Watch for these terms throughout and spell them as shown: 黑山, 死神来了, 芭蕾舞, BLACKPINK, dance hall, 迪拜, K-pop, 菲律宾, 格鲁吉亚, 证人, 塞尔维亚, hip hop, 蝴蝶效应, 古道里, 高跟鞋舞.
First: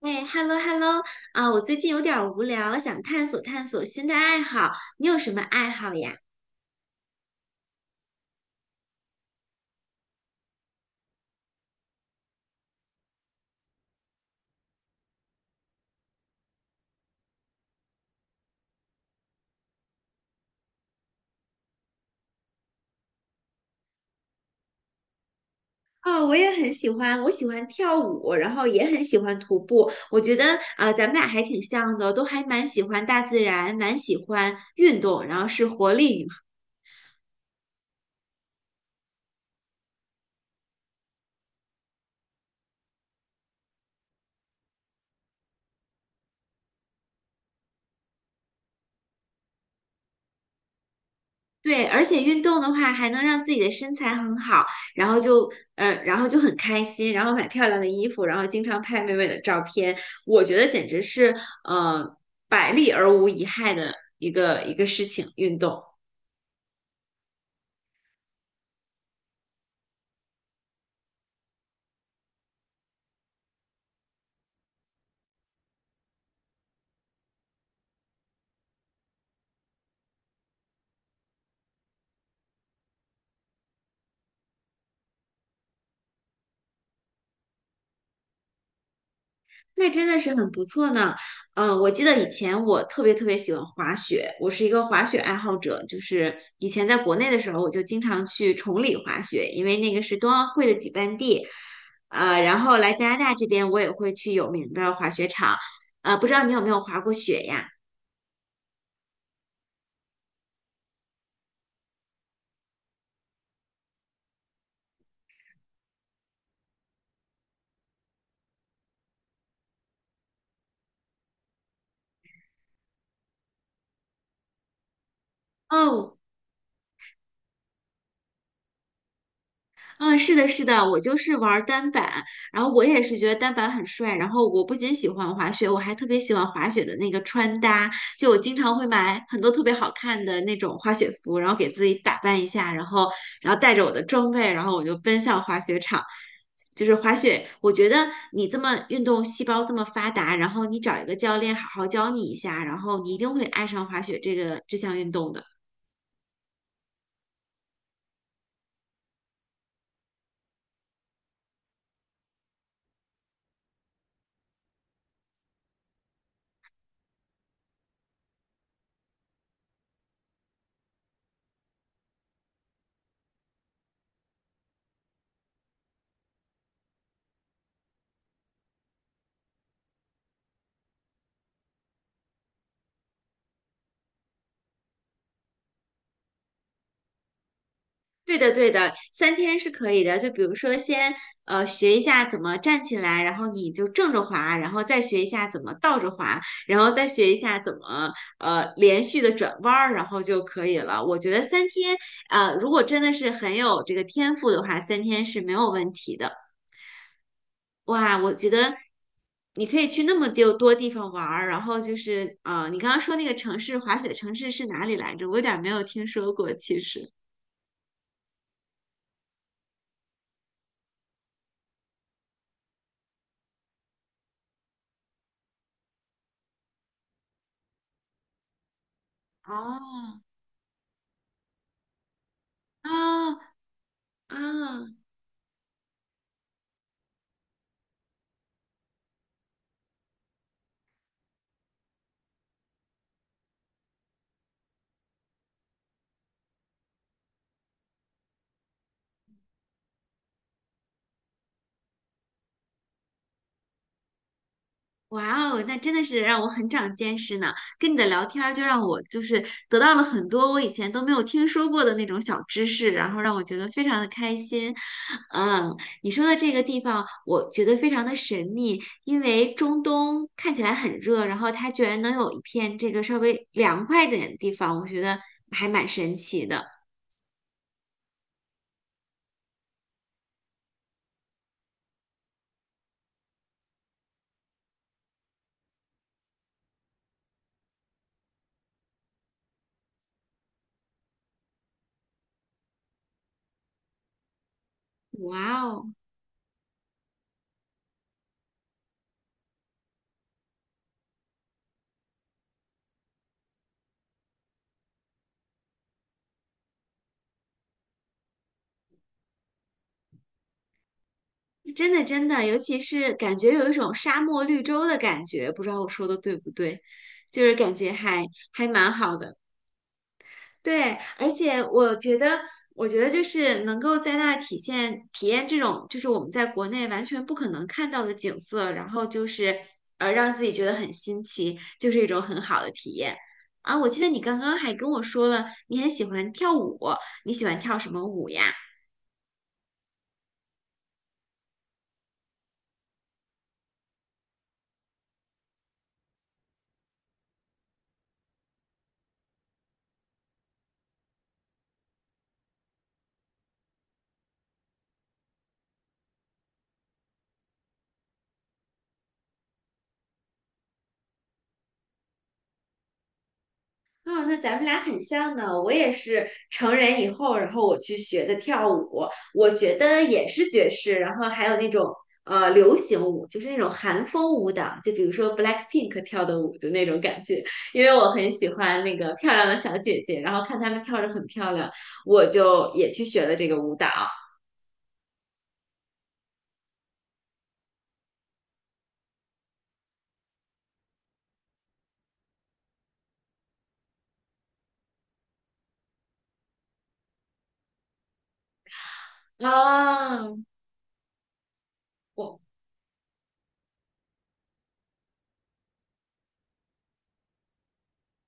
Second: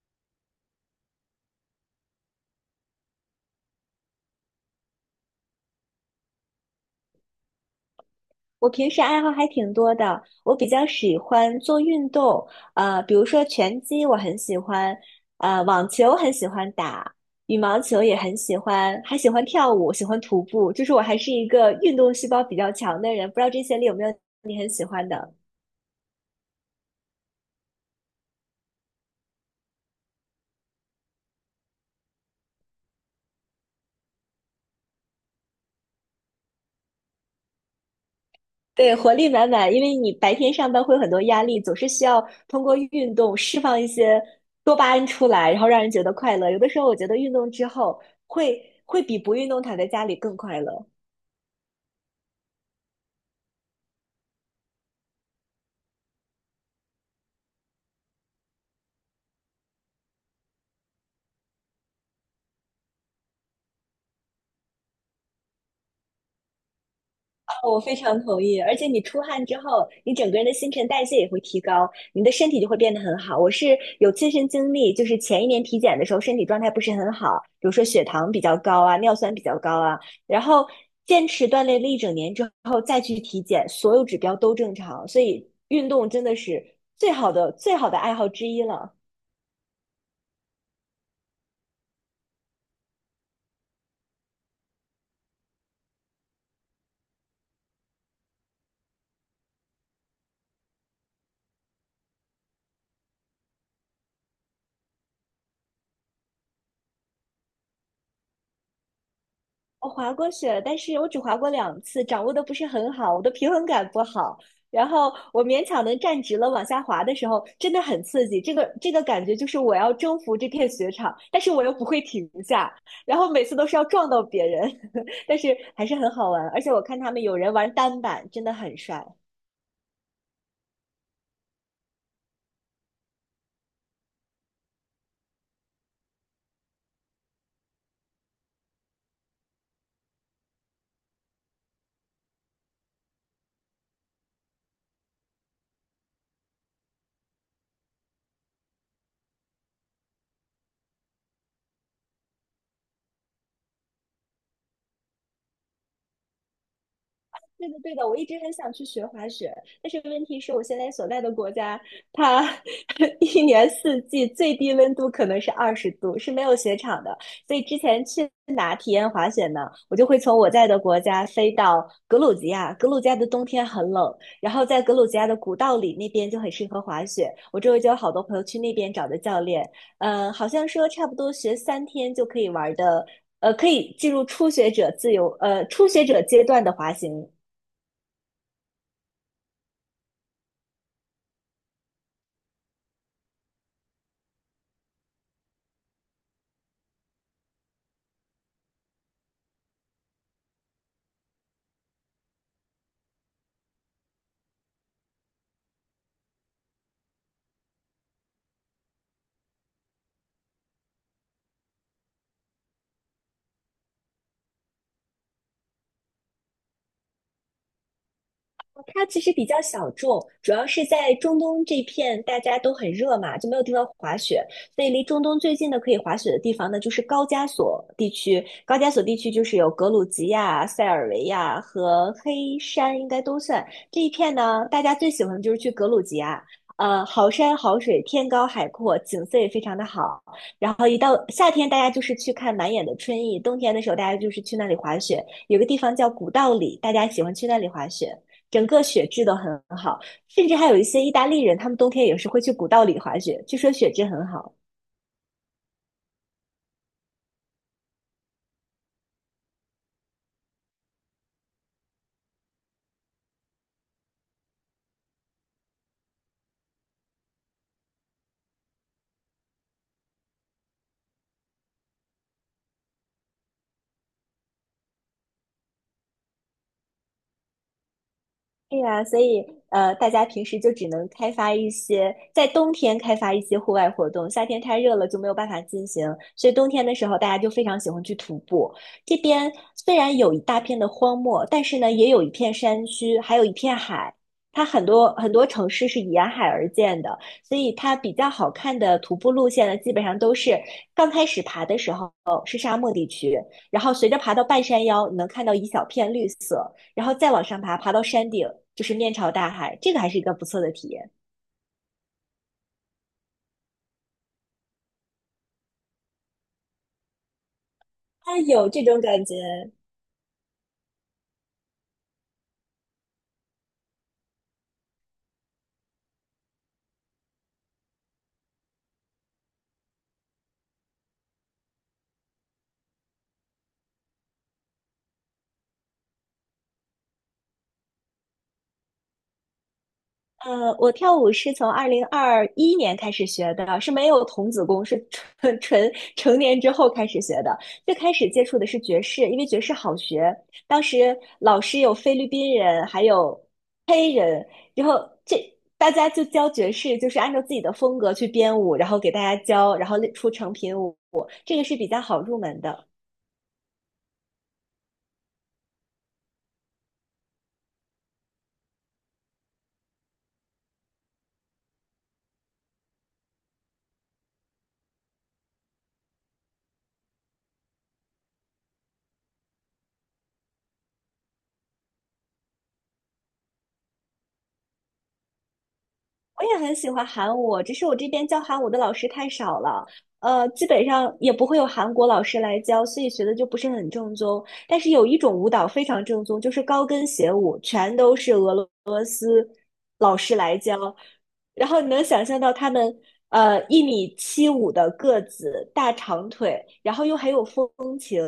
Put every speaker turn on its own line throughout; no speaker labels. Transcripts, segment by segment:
哎，hello hello，啊，我最近有点儿无聊，想探索探索新的爱好。你有什么爱好呀？
我平时爱好还挺多的，我比较喜欢做运动，比如说拳击我很喜欢，网球很喜欢打，羽毛球也很喜欢，还喜欢跳舞，喜欢徒步，就是我还是一个运动细胞比较强的人，不知道这些里有没有你很喜欢的？
哦，我也很喜欢，我喜欢跳舞，然后也很喜欢徒步。我觉得啊，咱们俩还挺像的，都还蛮喜欢大自然，蛮喜欢运动，然后是活力
对，活力满满，因为你白天上班会有很多压力，总是需要通过运动释放一些多巴胺出来，然后让人觉得快乐。有的时候我觉得运动之后会会比不运动躺在家里更快乐。
对，而且运动的话还能让自己的身材很好，然后就然后就很开心，然后买漂亮的衣服，然后经常拍美美的照片，我觉得简直是呃百利而无一害的一个事情，运动。
我非常同意，而且你出汗之后，你整个人的新陈代谢也会提高，你的身体就会变得很好。我是有亲身经历，就是前一年体检的时候，身体状态不是很好，比如说血糖比较高啊，尿酸比较高啊，然后坚持锻炼了一整年之后再去体检，所有指标都正常，所以运动真的是最好的最好的爱好之一了。
那真的是很不错呢。嗯，我记得以前我特别特别喜欢滑雪，我是一个滑雪爱好者。就是以前在国内的时候，我就经常去崇礼滑雪，因为那个是冬奥会的举办地。然后来加拿大这边，我也会去有名的滑雪场。啊，不知道你有没有滑过雪呀？
我滑过雪了但是我只滑过两次，掌握的不是很好，我的平衡感不好。然后我勉强能站直了，往下滑的时候真的很刺激，这个感觉就是我要征服这片雪场，但是我又不会停下，然后每次都是要撞到别人，但是还是很
哦，
好玩。而且我看他们有人玩单板，真的很帅。
嗯，是的，是的，我就是玩儿单板，然后我也是觉得单板很帅。然后我不仅喜欢滑雪，我还特别喜欢滑雪的那个穿搭，就我经常会买很多特别好看的那种滑雪服，然后给自己打扮一下，然后然后带着我的装备，然后我就奔向滑雪场。就是滑雪，我觉得你这么运动细胞这么发达，然后你找一个教练好好教你一下，然后你一定会爱上滑雪这项运动的。
对的，对的，我一直很想去学滑雪，但是问题是我现在所在的国家，它 一年四季最低温度可能是20度，是没有雪场的。所以之前去哪体验滑雪呢？我就会从我在的国家飞到格鲁吉亚，格鲁吉亚的冬天很冷，然后在格鲁吉亚的古道里那边就很适合滑雪。我周围就有好多朋友去那边找的教练，嗯、好像说差不多学3天就可以玩的。可以进入初学者自由，初学者阶段的滑行，
对的，对的，3天是可以的。就比如说先，学一下怎么站起来，然后你就正着滑，然后再学一下怎么倒着滑，然后再学一下怎么连续的转弯儿，然后就可以了。我觉得三天，呃，如果真的是很有这个天赋的话，三天是没有问题的。哇，我觉得你可以去那么多地方玩儿，然后就是你刚刚说那个城市滑雪城市是哪里来着？我有点儿没有听说过，其实。
它其实比较小众，主要是在中东这片大家都很热嘛，就没有地方滑雪，所以离中东最近的可以滑雪的地方呢，就是高加索地区。高加索地区就是有格鲁
哦，
吉亚、塞尔维亚和黑山，应该都
啊，
算这一片
啊，
呢。大家最喜欢的就是去格鲁吉亚，好山好水，天高海阔，景色也非常的好。然后一到夏天，大家就是去看满眼的春意；冬天的时候，大家就是去那里滑雪。有个地方叫古道里，大家喜欢去那里滑雪。整个雪质都很好，甚至还有一些意大利人，他们冬天也是会去古道里滑雪，据说雪质很好。
哇哦，那真的是让我很长见识呢。跟你的聊天儿就让我就是得到了很多我以前都没有听说过的那种小知识，然后让我觉得非常的开心。嗯，你说的这个地方，我觉得非常的神秘，因为中东看起来很热，然后它居然能有一片这个稍微凉快一点的地方，我觉得还蛮神奇的。
对呀，所以大家平时就只能开发一些，在冬天开发一些户外活动，夏天太热了就没有办法进行，所以冬天的时候大家就非常喜欢去徒步。这边虽然有一大片的荒漠，但是呢，也有一片山区，还有一片海。它很多很多
哇
城市
哦！
是沿海而建的，所以它比较好看的徒步路线呢，基本上都是刚开始爬的时候是沙漠地区，然后随着爬到半山腰，你能看到一小片绿色。然后再往上爬，爬到山顶，就是面朝大海，这个还是一个不错的体验。
真的真的，尤其是感觉有一种沙漠绿洲的感觉，不知道我说的对不对，就是感觉还
它
还
有这
蛮
种
好
感觉。
的。对，而且我觉得，我觉得就是能够在那儿体现体验这种，就是我们在国内完全不可能看到的景色，然后就是让自己觉得很新奇，就是一种很好的体验。啊，我记得你刚刚还跟我说了，你很喜欢跳舞，你喜欢跳什么舞呀？
我跳舞是从2021年开始学的，是没有童子功，是纯 纯成年之后开始学的。最开始接触的是爵士，因为爵士好学。当时老师有菲律宾人，还有黑人，然后这大家就教爵士，就是按照自己的风格去编舞，然后给大家教，然后出成品舞，这个是比较好入门的。
啊、那咱们俩很像呢。我也是成人以后，然后我去学的跳舞，我学的也是爵士，然后还有那种流行舞，就是那种韩风舞蹈，就比如说 BLACKPINK 跳的舞的那种感觉。因为我很喜欢那个漂亮的小姐姐，然后看她们跳着很漂亮，我就也去学了这个舞蹈
我也很喜欢韩舞，只是我这边教韩舞的老师太少了，基本上也不会有韩国老师来教，所以学的就不是很正宗。但是有一种舞蹈非常正宗，就是高跟鞋舞，全都是俄罗老师
啊。
来教，然后你能想
我
象到他们1米75的个子，大长腿，然后又很有风情，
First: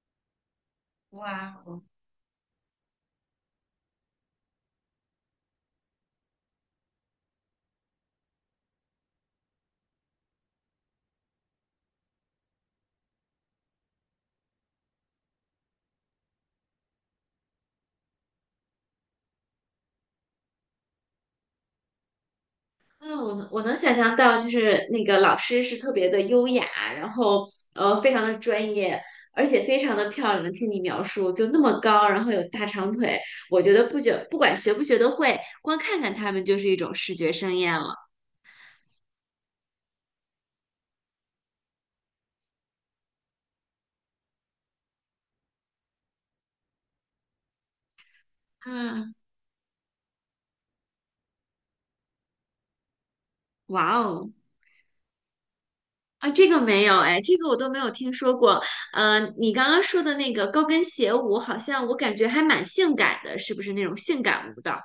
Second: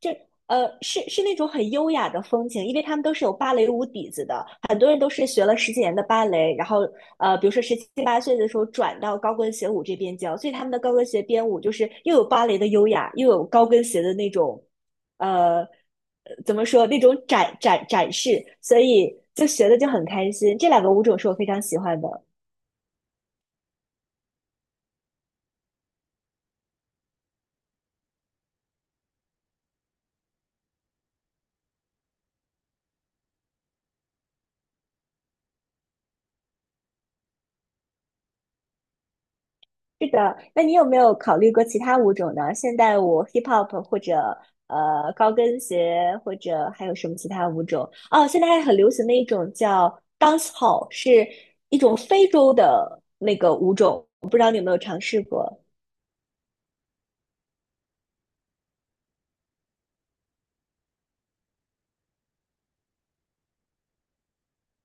这呃是是那种
哇，
很优雅的风情，因为他们都是有芭蕾舞底子的，很多人都是学了10几年的芭蕾，然后比如说17、8岁的时候转到高跟鞋舞这边教，所以他们的高跟鞋编舞就是又有芭蕾的优雅，又有高跟鞋的那种。呃，怎么说那种展示，所以就学的就很开心。这两个舞种是我非常喜欢的。
嗯，我能想象到，就是那个老师是特别的优雅，然后非常的专业，而且非常的漂亮。听你描述，就那么高，然后有大长腿，我觉得不管学不学得会，光看看他们就是一种视觉盛宴了。
是的，那你有没有考虑过其他舞种呢？现代舞、hip hop 或者高跟鞋，或者还有什么其他舞种？哦，现在还很流行的
嗯，
一种叫 dance hall,是一种非洲的那个舞
哇
种，我
哦，
不知道你有没有尝试过。
啊，这个没有哎，这个我都没有听说过。嗯、你刚刚说的那个高跟鞋舞，好像我感觉还蛮性感的，是不是那种性感舞蹈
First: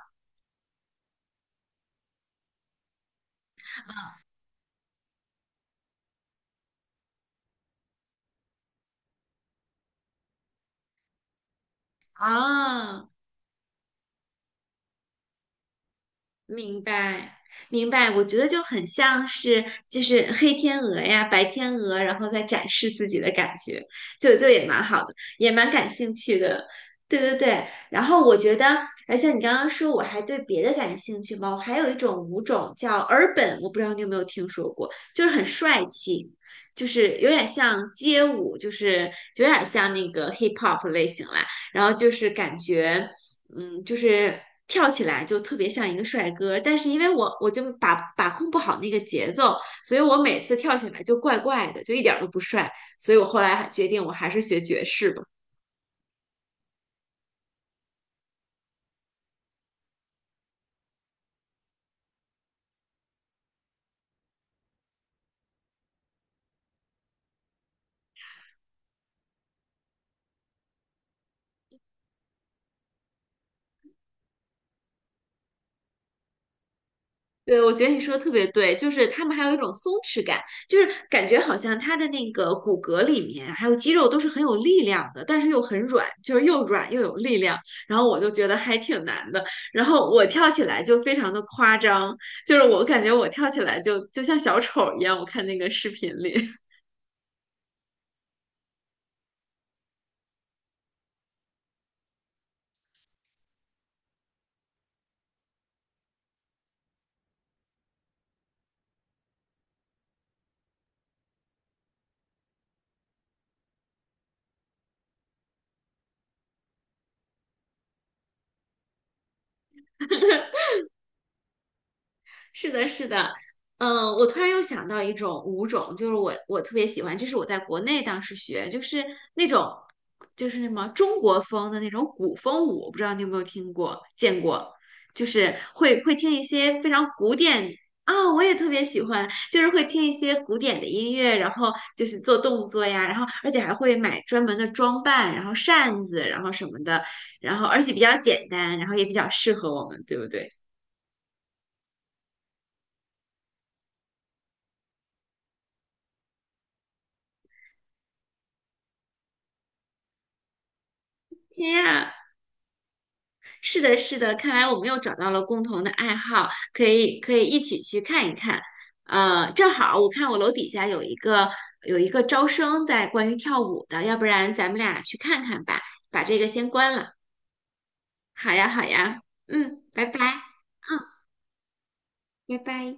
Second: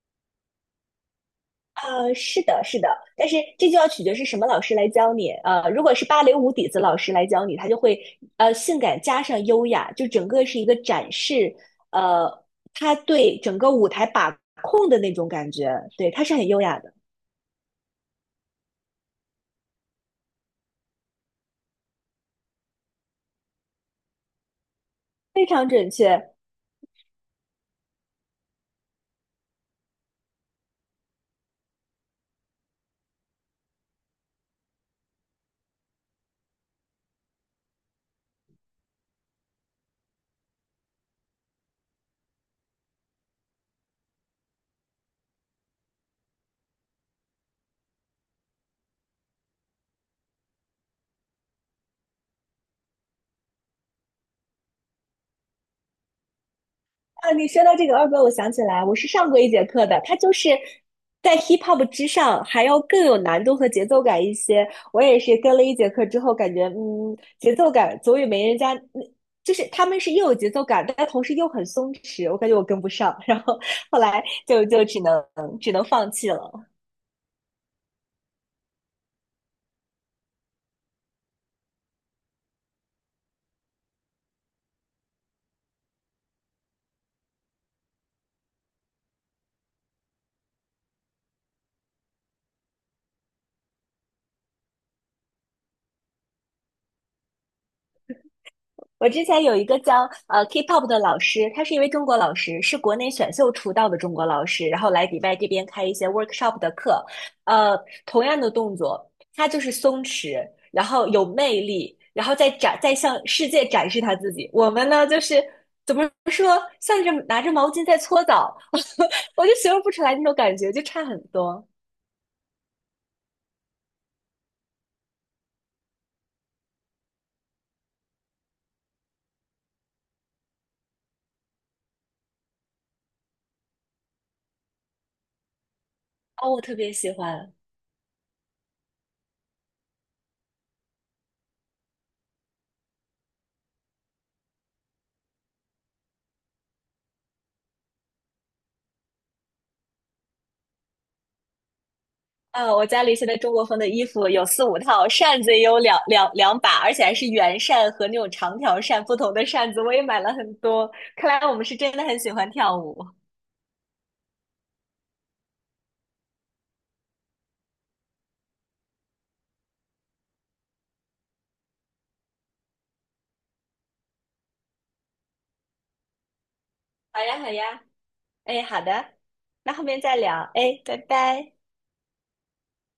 是的，是的，但是这就要取决是什么老师来教你。如果是芭蕾舞底子老师来教你，他就会性感加上优雅，就整个是一个展示。呃，他
啊？
对整个舞台把控的那种感觉，对，他是很优雅
明
的，
白，明白，我觉得就很像是就是黑天鹅呀、白天鹅，然后再展示自己的感觉，就也蛮好的，
非
也
常
蛮感
准
兴
确。
趣的。对对对，然后我觉得，而且你刚刚说我还对别的感兴趣吗？我还有一种舞种叫尔本，我不知道你有没有听说过，就是很帅气，就是有点像街舞，就是有点像那个 hip hop 类型啦。然后就是感觉，嗯，就是跳起来就特别像一个帅哥，但是因为我就把控不好那个节奏，所以我每次跳起来就怪怪的，就一点儿都不帅，所以我后来还决定我还是学爵士吧。
啊，你说到这个二哥，我想起来，我是上过一节课的，它就是在 hip hop 之上还要更有难度和节奏感一些。我也是跟了一节课之后，感觉嗯，节奏感总也没人家，嗯就是他们是又有节奏感，但同时又很松弛，我感觉我跟不上，然后后来就只能放弃了。
对，我觉得你说的特别对，就是他们还有一种松弛感，就是感觉好像他的那个骨骼里面还有肌肉都是很有力量的，但是又很软，就是又软又有力量。然后我就觉得还挺难的，然后我跳起来就非常的夸张，就是我感觉我跳起来就像小丑一样，我看那个视频里。
我之前有一个教K-pop 的老师，他是一位中国老师，是国内选秀出道的中国老师，然后来迪拜这边开一些 workshop 的课。呃，同样的动作，他就是松弛，然后有魅力，然后再展再向世界展示他自己。我们呢，就是怎么说，像是拿着毛巾在搓澡，我就形容不出来那种感觉，就差很多。
是的，是的，嗯，我突然又想到一种舞种，就是我特别喜欢，这是我在国内当时学，就是那种就是什么中国风的那种古风舞，我不知道你有没有听过见过，就是会听一
哦，我特
些非
别
常
喜
古
欢。
典啊，我也特别喜欢，就是会听一些古典的音乐，然后就是做动作呀，然后而且还会买专门的装扮，然后扇子，然后什么的，然后而且比较简单，然后也比较适合我们，对不对？
我家里现在中国风的衣服有四五套，扇子也有两把，而且还是圆扇和那种长条扇，不同的扇子我也买了很多。看来我们是
天
真的
啊！
很喜欢跳舞。
是的，是的，看来我们又找到了共同的爱好，可以一起去看一看。呃，正好我看我楼底下有一个招生在关于跳舞的，要不然咱们俩去看看吧，把这个先关了。
好呀，好呀，
好
哎，
呀，
好
好
的，
呀，
那
嗯，
后面
拜
再
拜，
聊，哎，拜
嗯，
拜。
拜拜。